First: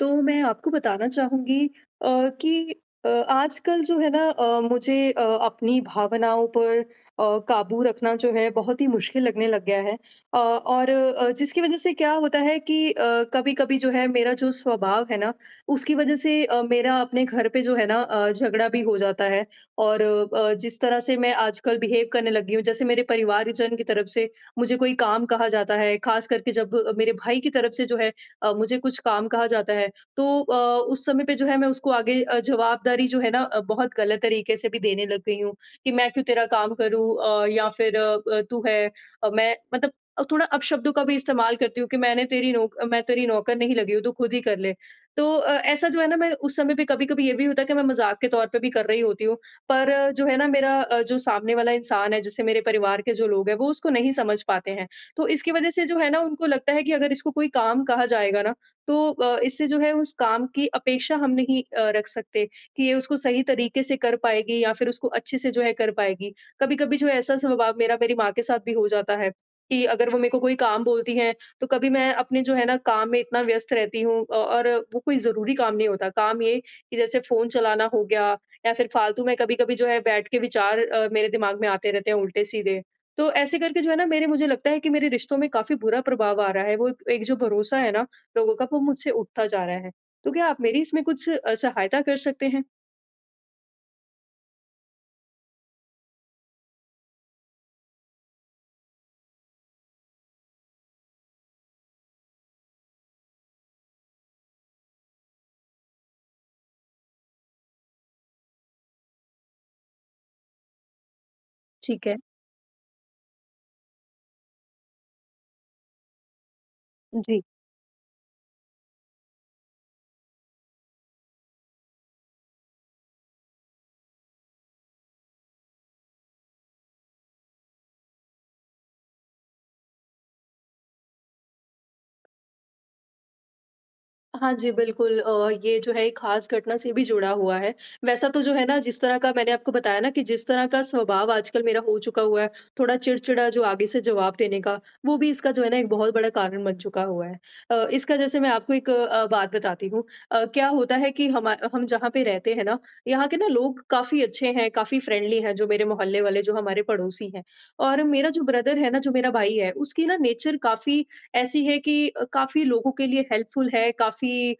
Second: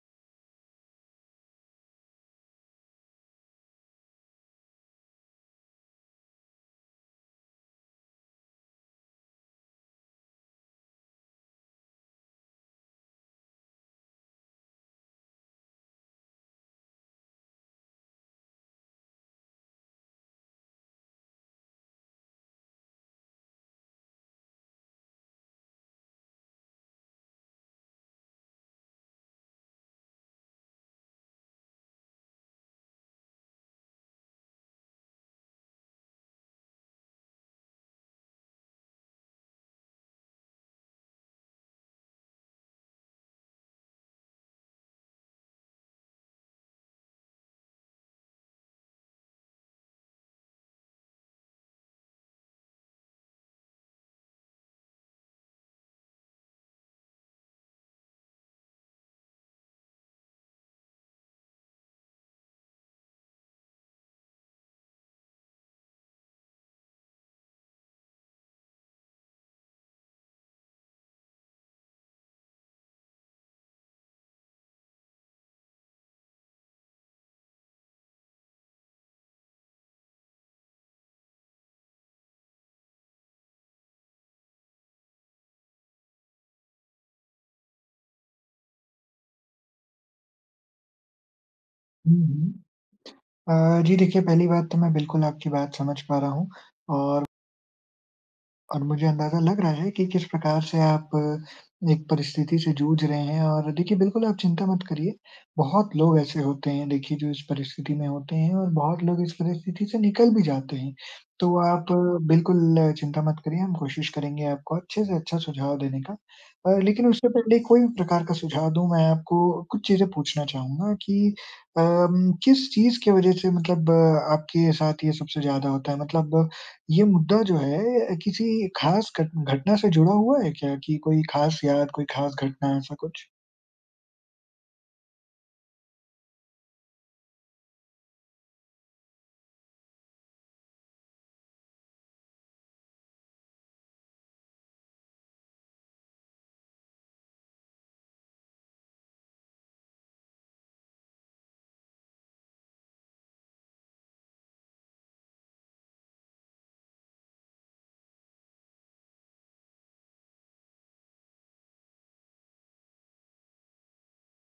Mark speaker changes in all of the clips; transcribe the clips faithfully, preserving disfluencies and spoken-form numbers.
Speaker 1: तो मैं आपको बताना चाहूँगी अ, कि अ, आजकल जो है ना अ, मुझे अ, अपनी भावनाओं पर अ, काबू रखना जो है बहुत ही मुश्किल लगने लग गया है अ, और अ, जिसकी वजह से क्या होता है कि कभी कभी जो है मेरा जो स्वभाव है ना, उसकी वजह से अ, मेरा अपने घर पे जो है ना अ, झगड़ा भी हो जाता है। और अ, अ, जिस तरह से मैं आजकल बिहेव करने लगी हूँ, जैसे मेरे परिवारजन की तरफ से मुझे कोई काम कहा जाता है, खास करके जब अ, मेरे भाई की तरफ से जो है अ, मुझे कुछ काम कहा जाता है, तो अ, उस समय पे जो है मैं उसको आगे अ, जवाबदारी जो है ना अ, बहुत गलत तरीके से भी देने लग गई हूँ कि मैं क्यों तेरा काम करूँ, अ, या फिर अ, अ, तू है। अ, मैं मतलब अ, थोड़ा अपशब्दों का भी इस्तेमाल करती हूँ कि मैंने तेरी नौक मैं तेरी नौकर नहीं लगी हूँ, तो खुद ही कर ले। तो अ, ऐसा जो है ना, मैं उस समय पे कभी कभी ये भी होता है कि मैं मजाक के तौर पे भी कर रही होती हूँ। पर अ, जो है ना मेरा अ, जो सामने वाला इंसान है, जैसे मेरे परिवार के जो लोग हैं, वो उसको नहीं समझ पाते हैं। तो इसकी वजह से जो है ना उनको लगता है कि अगर इसको कोई काम कहा जाएगा ना, तो अ, इससे जो है उस काम की अपेक्षा हम नहीं अ, रख सकते कि ये उसको सही तरीके से कर पाएगी या फिर उसको अच्छे से जो है कर पाएगी। कभी कभी जो है ऐसा स्वभाव मेरा मेरी माँ के साथ भी हो जाता है कि अगर वो मेरे को कोई काम बोलती हैं, तो कभी मैं अपने जो है ना काम में इतना व्यस्त रहती हूँ अ, और वो कोई जरूरी काम नहीं होता, काम ये कि जैसे फोन चलाना हो गया या फिर फालतू में कभी कभी जो है बैठ के विचार अ, मेरे दिमाग में आते रहते हैं उल्टे सीधे। तो ऐसे करके जो है ना मेरे मुझे लगता है कि मेरे रिश्तों में काफी बुरा प्रभाव आ रहा है, वो एक एक जो भरोसा है ना लोगों का, वो मुझसे उठता जा रहा है। तो क्या आप मेरी इसमें कुछ अ, सहायता कर
Speaker 2: हुँ,
Speaker 1: सकते हैं?
Speaker 2: हुँ। अ, जी देखिए पहली बात तो मैं बिल्कुल आपकी बात समझ पा रहा हूँ और और मुझे अंदाज़ा लग रहा है कि किस प्रकार से आप एक परिस्थिति से जूझ रहे हैं और देखिए, बिल्कुल आप चिंता मत करिए। बहुत लोग ऐसे होते हैं देखिए जो इस परिस्थिति में होते हैं और बहुत लोग इस परिस्थिति से निकल भी जाते हैं। तो आप
Speaker 1: ठीक है।
Speaker 2: बिल्कुल चिंता मत करिए, हम कोशिश करेंगे आपको अच्छे से अच्छा सुझाव देने का। अ, लेकिन उससे
Speaker 1: जी।
Speaker 2: पहले कोई भी प्रकार का सुझाव दूँ, मैं आपको कुछ चीज़ें पूछना चाहूँगा कि अम, किस चीज़ की वज़ह से मतलब अ, आपके साथ ये सबसे ज़्यादा होता है? मतलब ये मुद्दा जो है किसी खास घट घटना से जुड़ा हुआ है क्या कि कोई खास याद, कोई खास घटना ऐसा कुछ?
Speaker 1: हाँ जी, बिल्कुल अ, ये जो है एक ख़ास घटना से भी जुड़ा हुआ है। वैसा तो जो है ना जिस तरह का मैंने आपको बताया ना कि जिस तरह का स्वभाव आजकल मेरा हो चुका हुआ है, थोड़ा चिड़चिड़ा जो आगे से जवाब देने का, वो भी इसका जो है ना एक बहुत बड़ा कारण बन चुका हुआ है। अ, इसका जैसे मैं आपको एक अ, बात बताती हूँ। अ, क्या होता है कि हमा हम जहाँ पे रहते हैं ना, यहाँ के ना लोग काफ़ी अच्छे हैं, काफ़ी फ्रेंडली हैं, जो मेरे मोहल्ले वाले जो हमारे पड़ोसी हैं। और मेरा जो ब्रदर है ना, जो मेरा भाई है, उसकी ना नेचर काफ़ी ऐसी है कि अ, काफ़ी लोगों के लिए हेल्पफुल है, काफ़ी अ,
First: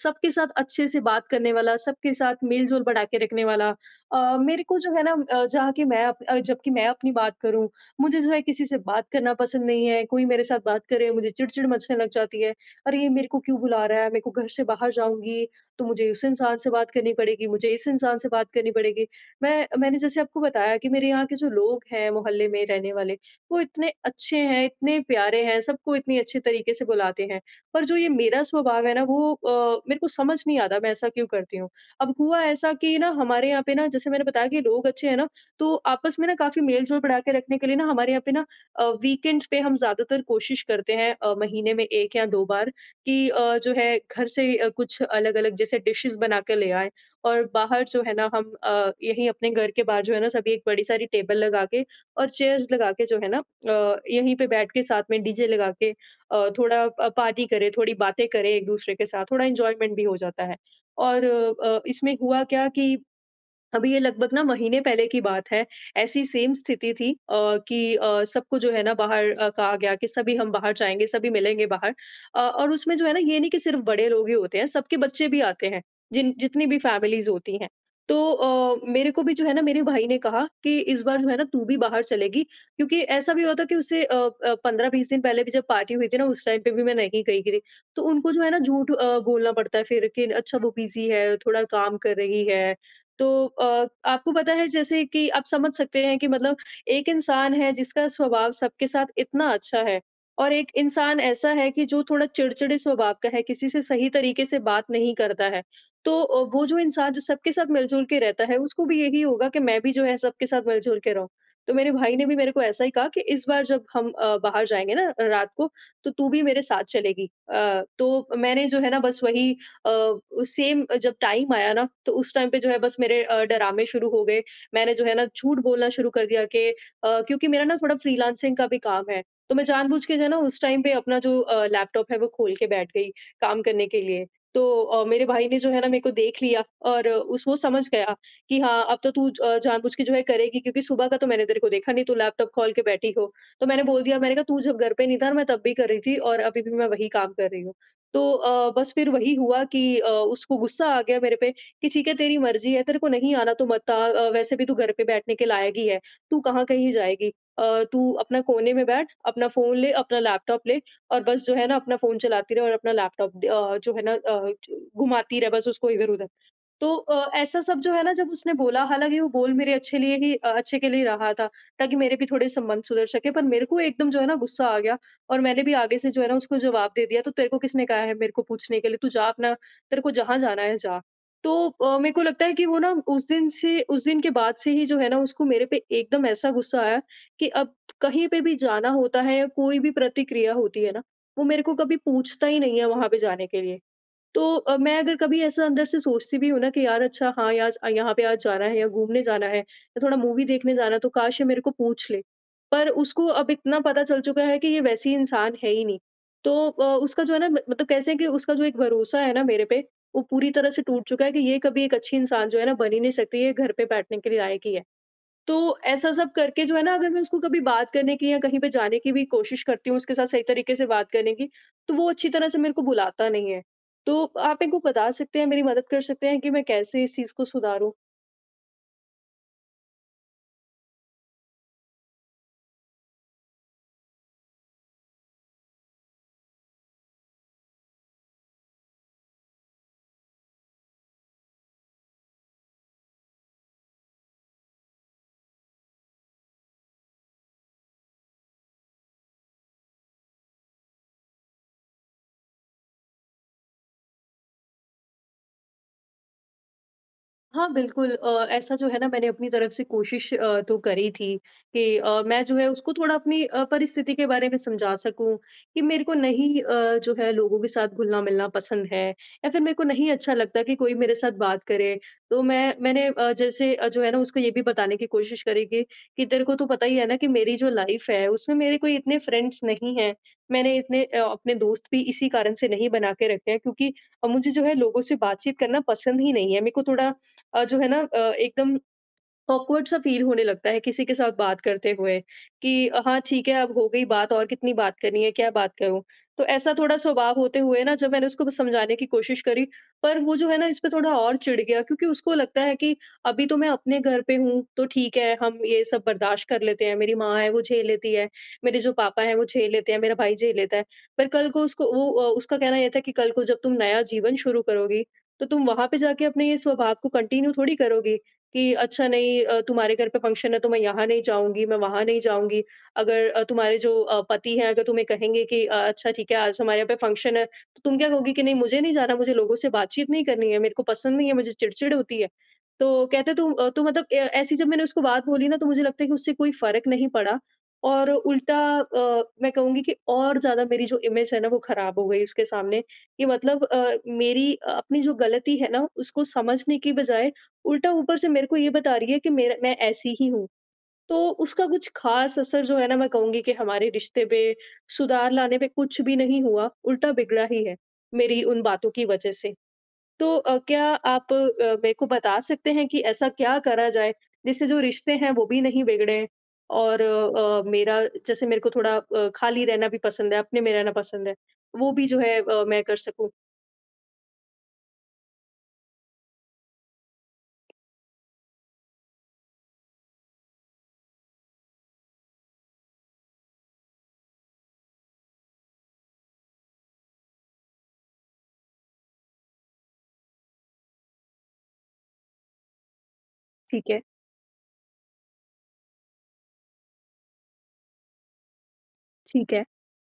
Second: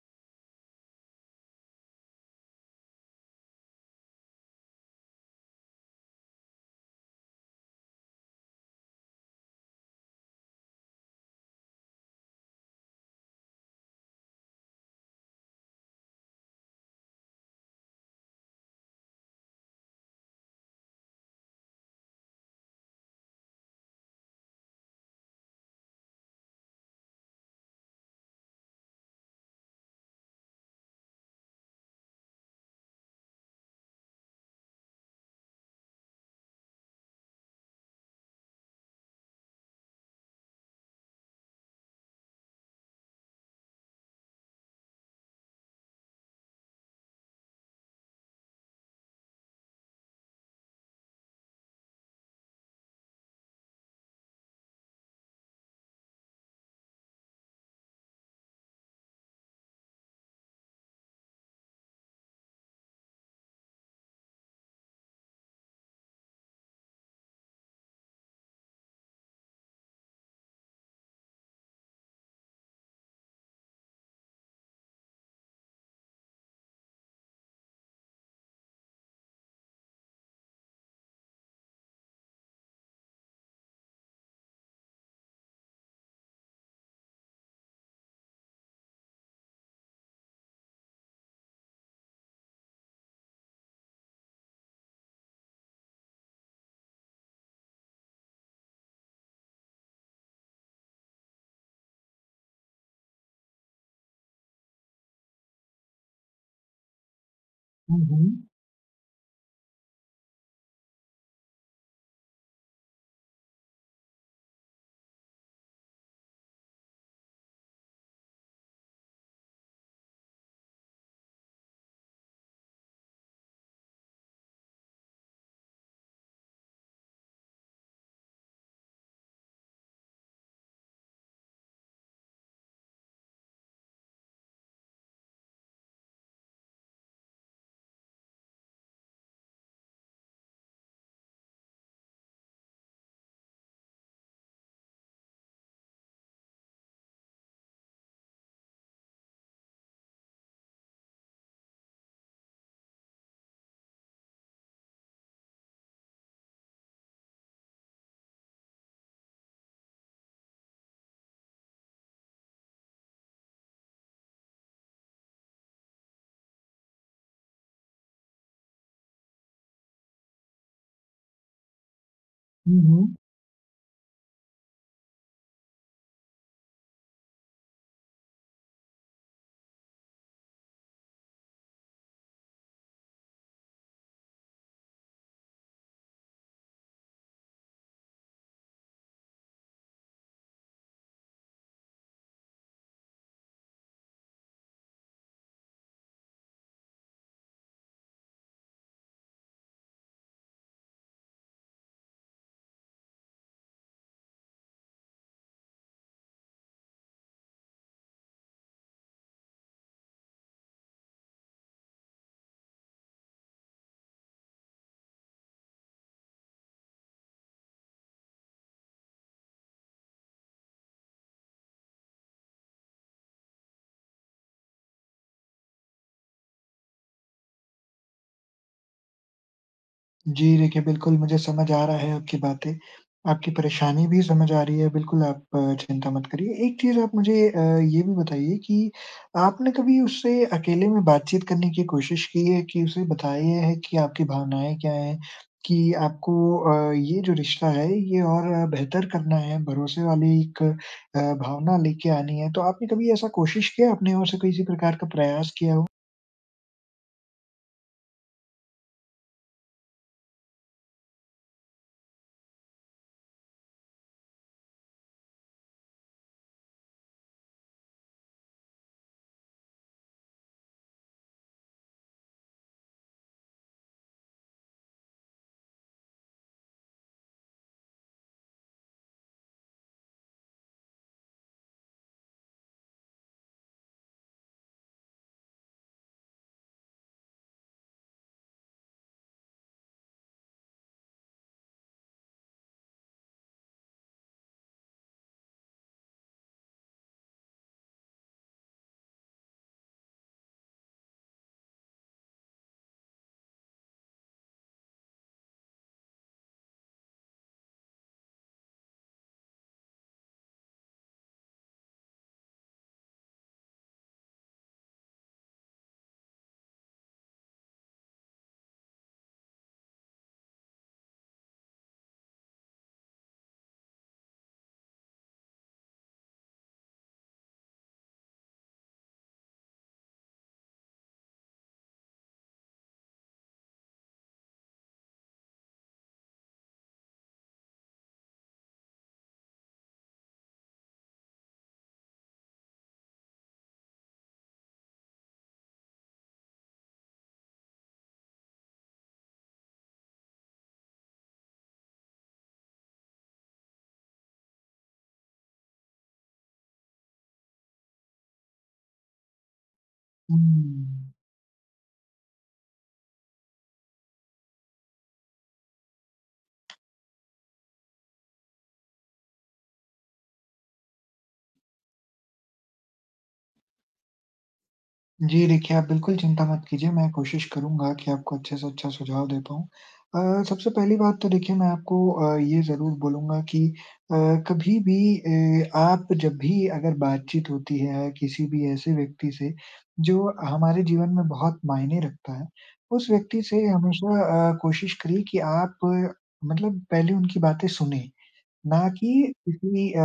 Speaker 1: सबके साथ अच्छे से बात करने वाला, सबके साथ मेल-जोल बढ़ा के रखने वाला। अ, मेरे को जो है ना अ, जहाँ कि मैं अप अ, जबकि मैं अपनी बात करूँ, मुझे जो है किसी से बात करना पसंद नहीं है, कोई मेरे साथ बात करे मुझे चिड़चिड़ मचने लग जाती है। अरे! ये मेरे को क्यों बुला रहा है? मेरे को घर से बाहर जाऊँगी, तो मुझे उस इंसान से बात करनी पड़ेगी, मुझे इस इंसान से बात करनी पड़ेगी। मैं मैंने जैसे आपको बताया कि मेरे यहाँ के जो लोग हैं मोहल्ले में रहने वाले, वो इतने अच्छे हैं, इतने प्यारे हैं, सबको इतनी अच्छे तरीके से बुलाते हैं। पर जो ये मेरा स्वभाव है ना, वो अ, मेरे को समझ नहीं आता मैं ऐसा क्यों करती हूँ। अब हुआ ऐसा कि ना हमारे यहाँ पे ना, जैसे मैंने बताया कि लोग अच्छे हैं ना, तो आपस में ना काफ़ी मेल-जोल बढ़ा के रखने के लिए ना हमारे यहाँ पे ना अ, वीकेंड्स पे हम ज़्यादातर कोशिश करते हैं अ, महीने में एक या दो बार कि अ, जो है घर से अ, कुछ अलग-अलग जैसे डिशेज़ बना के ले आएँ और बाहर जो है ना हम अ, यहीं अपने घर के बाहर जो है ना सभी एक बड़ी सारी टेबल लगा के और चेयर्स लगा के जो है ना अ, यहीं पे बैठ के साथ में डीजे लगा के अ, थोड़ा अ, पार्टी करें, थोड़ी बातें करें एक-दूसरे के साथ, थोड़ा एन्जॉयमेंट भी हो जाता है। और अ, अ, इसमें हुआ क्या कि अभी ये लगभग ना महीने पहले की बात है। ऐसी सेम स्थिति थी अ, कि अ, सबको जो है ना बाहर अ, कहा गया कि सभी हम बाहर जाएँगे, सभी मिलेंगे बाहर। अ, और उसमें जो है ना ये नहीं कि सिर्फ़ बड़े लोग ही होते हैं, सबके बच्चे भी आते हैं, जिन जितनी भी फैमिलीज़ होती हैं। तो अ, मेरे को भी जो है ना मेरे भाई ने कहा कि इस बार जो है ना तू भी बाहर चलेगी, क्योंकि ऐसा भी हुआ था कि उससे अ अ, पंद्रह बीस दिन पहले भी जब पार्टी हुई थी ना उस टाइम पे भी मैं नहीं गई थी। तो उनको जो है ना झूठ अ, बोलना पड़ता है फिर कि अच्छा वो बिज़ी है, थोड़ा काम कर रही है। तो अ, आपको पता है, जैसे कि आप समझ सकते हैं कि मतलब एक इंसान है जिसका स्वभाव सबके साथ इतना अच्छा है, और एक इंसान ऐसा है कि जो थोड़ा चिड़चिड़े स्वभाव का है, किसी से सही तरीके से बात नहीं करता है। तो अ, वो जो इंसान जो सबके साथ
Speaker 2: हुँ,
Speaker 1: मिलजुल के
Speaker 2: हुँ।
Speaker 1: रहता है, उसको भी यही होगा कि मैं भी जो है सबके साथ मिलजुल के रहूं। तो मेरे भाई ने भी मेरे को ऐसा ही कहा कि इस बार जब हम अ, बाहर जाएंगे ना रात को, तो तू भी मेरे साथ चलेगी। अ, तो मैंने जो है ना बस वही अ, सेम जब टाइम आया ना, तो उस टाइम पे जो है बस मेरे अ, डरामे शुरू हो गए। मैंने जो है ना झूठ बोलना शुरू कर दिया कि अ, क्योंकि मेरा ना थोड़ा फ्रीलांसिंग का भी काम है। तो मैं जानबूझ के जो है ना उस टाइम पे अपना जो अ, लैपटॉप है वो खोल के बैठ गई काम करने के लिए। तो अ, मेरे भाई ने जो है ना मेरे को देख लिया और अ, उस वो समझ गया कि हाँ, अब तो तू ज- अ, जानबूझ के जो है करेगी, क्योंकि सुबह का तो मैंने तेरे को देखा नहीं, तू लैपटॉप खोल के बैठी हो। तो मैंने बोल दिया, मैंने कहा, तू जब घर पे नहीं था ना, मैं तब भी कर रही थी और अभी भी मैं वही काम कर रही हूँ। तो अ, बस फिर वही हुआ कि अ, उसको गुस्सा आ गया मेरे पे कि ठीक है, तेरी मर्ज़ी है, तेरे को नहीं आना तो मत आ। अ, वैसे भी तू घर पे बैठने के लायक ही है, तू कहाँ कहीं जाएगी। अ, तू अपना कोने में बैठ, अपना फ़ोन ले, अपना लैपटॉप ले और बस जो है ना अपना फ़ोन चलाती रहे और अपना लैपटॉप अ, जो है ना अ, घुमाती रहे बस उसको इधर-उधर। तो अ, ऐसा सब जो है ना, जब उसने बोला, हालाँकि वो बोल मेरे अच्छे लिए ही अ, अच्छे के लिए रहा था, ताकि मेरे भी थोड़े
Speaker 2: हुँ,
Speaker 1: संबंध सुधर
Speaker 2: हुँ।
Speaker 1: सके, पर मेरे को एकदम जो है ना गुस्सा आ गया। और मैंने भी आगे से जो है ना उसको जवाब दे दिया, "तो तेरे को किसने कहा है मेरे को पूछने के लिए? तू जा अपना तेरे को जहाँ जाना है जा।" तो अ, मेरे को लगता है कि वो ना उस दिन से उस दिन के बाद से ही जो है ना उसको मेरे पे एकदम ऐसा गुस्सा आया कि अब कहीं पे भी जाना होता है या कोई भी प्रतिक्रिया होती है ना, वो मेरे को कभी पूछता ही नहीं है वहाँ पे जाने के लिए। तो अ, मैं अगर कभी ऐसा अंदर से सोचती भी हूँ ना कि यार, अच्छा हाँ यार, अ, यहाँ पे आज जाना है या घूमने जाना है या थोड़ा मूवी देखने जाना है, तो काश ये मेरे को पूछ ले। पर उसको अब इतना पता चल चुका है कि ये वैसी इंसान है ही नहीं। तो अ, उसका जो है ना म मतलब कैसे है कि उसका जो एक भरोसा है ना मेरे पे, वो पूरी तरह से टूट चुका है कि ये कभी एक अच्छी इंसान जो है ना बन ही नहीं सकती, ये घर पे बैठने के लिए लायक ही है। तो ऐसा सब करके जो है ना अगर मैं उसको कभी बात करने की या कहीं पे जाने की भी कोशिश करती हूँ, उसके साथ सही तरीके से बात करने की, तो वो अच्छी तरह से मेरे को बुलाता नहीं है। तो आप मेरे को बता सकते हैं, मेरी मदद कर सकते हैं कि मैं कैसे इस चीज़ को सुधारूँ?
Speaker 2: जी, देखिए बिल्कुल मुझे समझ आ रहा है आपकी बातें, आपकी परेशानी भी समझ आ रही है, बिल्कुल आप अ, चिंता मत करिए। एक चीज़ आप मुझे अ, ये भी बताइए कि आपने कभी उससे अकेले में बातचीत करने की कोशिश की है कि उसे बताया है कि आपकी भावनाएँ क्या हैं? कि आपको अ, ये जो रिश्ता है ये और अ, बेहतर करना है, भरोसे वाली एक अ, भावना लेके आनी है। तो आपने कभी ऐसा कोशिश किया? आपने और से किसी प्रकार का प्रयास किया हो?
Speaker 1: हाँ, बिल्कुल, अ, ऐसा जो है ना मैंने अपनी तरफ से कोशिश अ, तो करी थी कि अ, मैं जो है उसको थोड़ा अपनी अ, परिस्थिति के बारे में समझा सकूँ कि मेरे को नहीं अ, जो है लोगों के साथ घुलना-मिलना पसंद है, या फिर मेरे को नहीं अच्छा लगता कि कोई मेरे साथ बात करे। तो मैं मैंने अ, जैसे अ, जो है ना उसको ये भी बताने की कोशिश करी कि, कि तेरे को तो पता ही है ना कि मेरी जो लाइफ़ है उसमें मेरे कोई इतने फ्रेंड्स नहीं हैं। मैंने इतने अ, अपने दोस्त भी इसी कारण से नहीं बना के रखे हैं, क्योंकि अ, मुझे जो है लोगों से बातचीत करना पसंद ही नहीं है। मेरे को थोड़ा अ, जो है ना अ, एकदम ऑकवर्ड सा फील होने लगता है किसी के साथ बात करते हुए कि हाँ ठीक है, अब हो गई बात, और कितनी बात करनी है, क्या बात करूं। तो ऐसा थोड़ा स्वभाव होते हुए ना जब मैंने उसको समझाने की कोशिश करी, पर वो जो है ना इस पे थोड़ा और चिढ़ गया, क्योंकि उसको लगता है कि अभी तो मैं अपने घर पे हूँ तो ठीक है, हम ये सब बर्दाश्त कर लेते हैं, मेरी माँ है वो झेल लेती है, मेरे जो पापा है वो झेल लेते हैं, मेरा भाई झेल लेता है, पर कल को उसको वो अ, उसका कहना यह था कि कल को जब तुम नया जीवन शुरू करोगी, तो तुम वहां पे जाके अपने ये स्वभाव को कंटिन्यू थोड़ी करोगी कि अच्छा नहीं, अ, तुम्हारे घर पे फंक्शन है तो मैं यहाँ नहीं जाऊँगी, मैं वहाँ नहीं जाऊँगी। अगर अ, तुम्हारे जो अ, पति हैं, अगर तुम्हें कहेंगे कि अ, अच्छा ठीक है, आज हमारे यहाँ पे फंक्शन है, तो तुम क्या कहोगी कि नहीं मुझे नहीं जाना, मुझे लोगों से बातचीत नहीं करनी है, मेरे को पसंद नहीं है, मुझे चिड़चिड़ होती है। तो कहते तुम अ, तो मतलब ए ऐसी जब मैंने उसको बात बोली ना, तो मुझे लगता है कि उससे कोई फ़र्क नहीं पड़ा और उल्टा, अ, मैं कहूँगी कि और ज़्यादा मेरी जो इमेज है ना वो ख़राब हो गई उसके सामने, कि मतलब अ, मेरी अ, अपनी जो गलती है ना उसको समझने की बजाय, उल्टा ऊपर से मेरे को ये बता रही है कि मेरा मैं ऐसी ही हूँ। तो उसका कुछ ख़ास असर जो है ना, मैं कहूँगी कि हमारे रिश्ते पे सुधार लाने पे कुछ भी नहीं हुआ, उल्टा बिगड़ा ही है, मेरी उन बातों की वज़ह से। तो अ, क्या
Speaker 2: हुँ।
Speaker 1: आप अ, मेरे को बता सकते हैं कि ऐसा क्या करा जाए, जिससे जो रिश्ते हैं वो भी नहीं बिगड़ें, और अ, अ, मेरा, जैसे मेरे को थोड़ा अ, खाली रहना भी पसंद है, अपने में रहना पसंद है, वो भी जो है अ, मैं कर सकूँ?
Speaker 2: जी, देखिए आप बिल्कुल चिंता मत कीजिए, मैं कोशिश करूँगा कि आपको अच्छे से अच्छा सुझाव दे पाऊँ। अ, सबसे पहली बात तो देखिए मैं आपको अ, ये ज़रूर बोलूँगा कि अ, कभी भी अ, आप जब भी अगर बातचीत होती है किसी भी ऐसे व्यक्ति से जो हमारे जीवन में बहुत मायने रखता है, उस व्यक्ति से
Speaker 1: ठीक है,
Speaker 2: हमेशा अ, कोशिश करिए कि आप अ, मतलब पहले उनकी बातें सुनें। ना कि
Speaker 1: ठीक है।
Speaker 2: किसी अ,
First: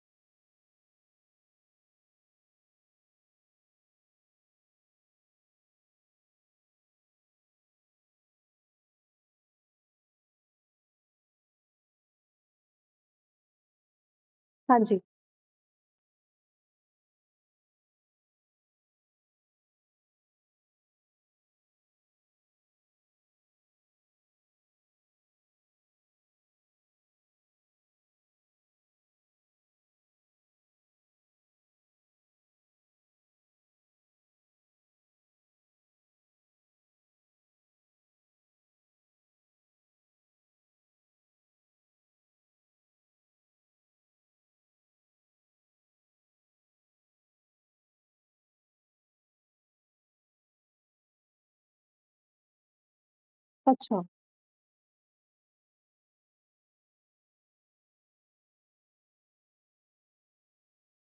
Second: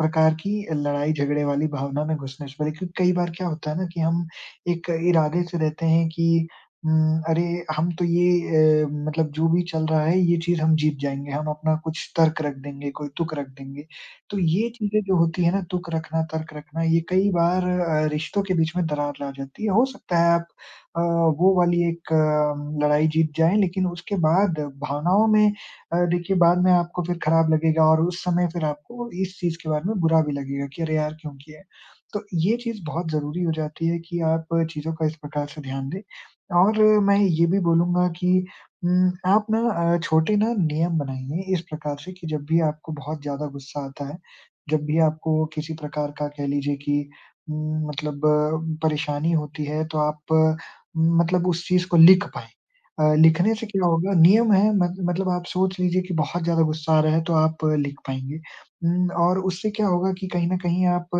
Speaker 2: प्रकार की लड़ाई-झगड़े वाली भावना में घुसने से पहले क्योंकि कई बार क्या होता है ना कि हम एक इरादे से रहते हैं कि उम, अरे! हम तो ये अ, मतलब जो भी चल रहा है ये चीज़ हम जीत जाएँगे, हम अपना कुछ तर्क रख देंगे, कोई तुक रख देंगे। तो ये
Speaker 1: हाँ जी।
Speaker 2: चीज़ें जो होती है ना तुक रखना, तर्क रखना ये कई बार अ, रिश्तों के बीच में दरार ला जाती है। हो सकता है आप अ, वो वाली एक अ, लड़ाई जीत जाएँ लेकिन उसके बाद भावनाओं में अ, देखिए बाद में आपको फिर खराब लगेगा और उस समय फिर आपको इस चीज़ के बारे में बुरा भी लगेगा कि अरे यार क्यों किया है? तो ये चीज़ बहुत ज़रूरी हो जाती है कि आप चीज़ों का इस प्रकार से ध्यान दें और मैं ये भी बोलूँगा कि उम, आप ना अ, छोटे ना नियम बनाइए इस प्रकार से कि जब भी आपको बहुत ज़्यादा गुस्सा आता है, जब भी आपको किसी प्रकार का कह लीजिए कि उम, मतलब अ, परेशानी होती है तो आप उम, मतलब उस चीज़ को लिख पाएँ। अ, लिखने से क्या
Speaker 1: अच्छा,
Speaker 2: होगा नियम है मत मतलब आप सोच लीजिए कि बहुत ज़्यादा गुस्सा आ रहा है तो आप अ, लिख पाएँगे। उम, और उससे क्या होगा कि कहीं न कहीं आप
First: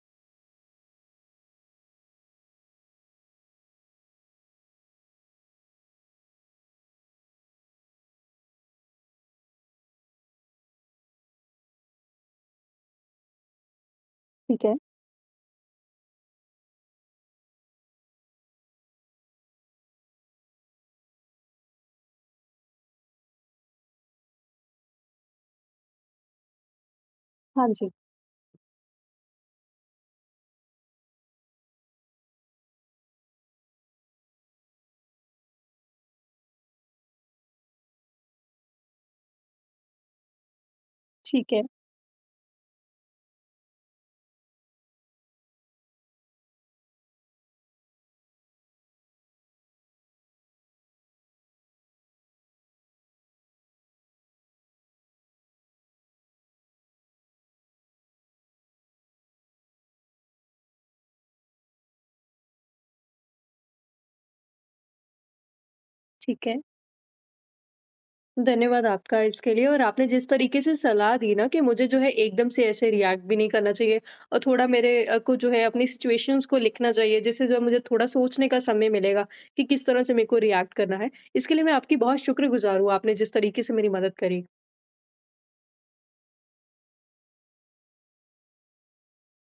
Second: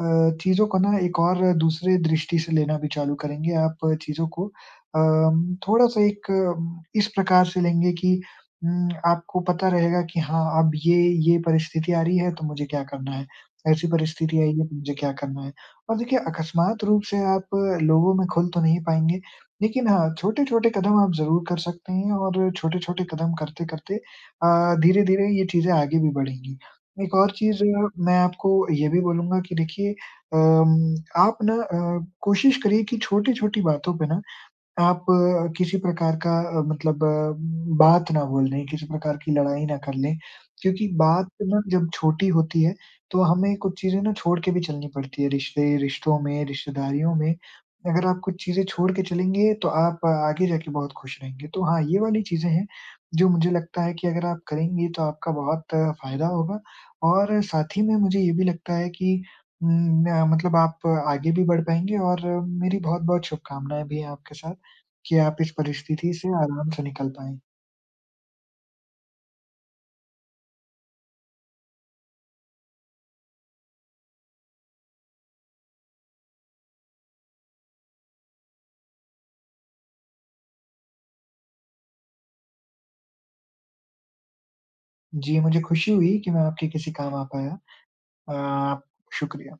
Speaker 2: अ, चीज़ों को ना एक और दूसरे दृष्टि से लेना भी चालू करेंगे। आप चीज़ों को अम, थोड़ा-सा एक अम, इस प्रकार से लेंगे कि उम, आपको पता रहेगा कि हाँ, अब ये ये परिस्थिति आ रही है तो मुझे क्या करना है, ऐसी परिस्थिति आई
Speaker 1: ठीक
Speaker 2: है
Speaker 1: है।
Speaker 2: तो मुझे क्या करना है। और देखिए अकस्मात रूप से आप अ, लोगों में खुल तो नहीं पाएँगे लेकिन हाँ, छोटे-छोटे कदम आप ज़रूर कर सकते हैं और छोटे-छोटे कदम करते-करते अ, धीरे-धीरे ये चीज़ें आगे भी बढ़ेंगी। एक और चीज़
Speaker 1: हाँ जी।
Speaker 2: मैं आपको ये भी बोलूँगा कि देखिए अम, आप ना अ, कोशिश करिए कि छोटी-छोटी बातों पे ना आप अ, किसी प्रकार का अ, मतलब अ, बात ना बोल दें, किसी प्रकार की लड़ाई ना कर लें, क्योंकि बात
Speaker 1: ठीक
Speaker 2: ना
Speaker 1: है,
Speaker 2: जब छोटी होती है, तो हमें कुछ चीज़ें ना छोड़ के भी चलनी पड़ती है, रिश्ते रिश्तों में, रिश्तेदारियों में। अगर आप कुछ चीज़ें छोड़ के चलेंगे, तो आप अ, आगे जाके बहुत खुश रहेंगे। तो हाँ, ये वाली चीज़ें हैं, जो मुझे लगता है कि अगर आप करेंगे, तो आपका बहुत फ़ायदा होगा और साथ ही में मुझे ये भी लगता है कि उम, न मतलब आप आगे भी बढ़ पाएँगे और मेरी बहुत-बहुत शुभकामनाएँ भी हैं आपके साथ। कि आप इस परिस्थिति से
Speaker 1: ठीक है।
Speaker 2: आराम से निकल पाएँ।
Speaker 1: धन्यवाद आपका इसके लिए, और आपने जिस तरीके से सलाह दी ना कि मुझे जो है एकदम से ऐसे रिएक्ट भी नहीं करना चाहिए, और थोड़ा मेरे अ, को जो है अपनी सिचुएशंस को लिखना चाहिए, जिससे जो है मुझे थोड़ा सोचने का समय मिलेगा कि किस तरह से मेरे को रिएक्ट करना है। इसके लिए मैं आपकी बहुत शुक्रगुजार हूँ, आपने जिस तरीके से मेरी मदद करी।
Speaker 2: जी, मुझे खुशी हुई कि मैं आपके किसी काम आ पाया। अ, शुक्रिया।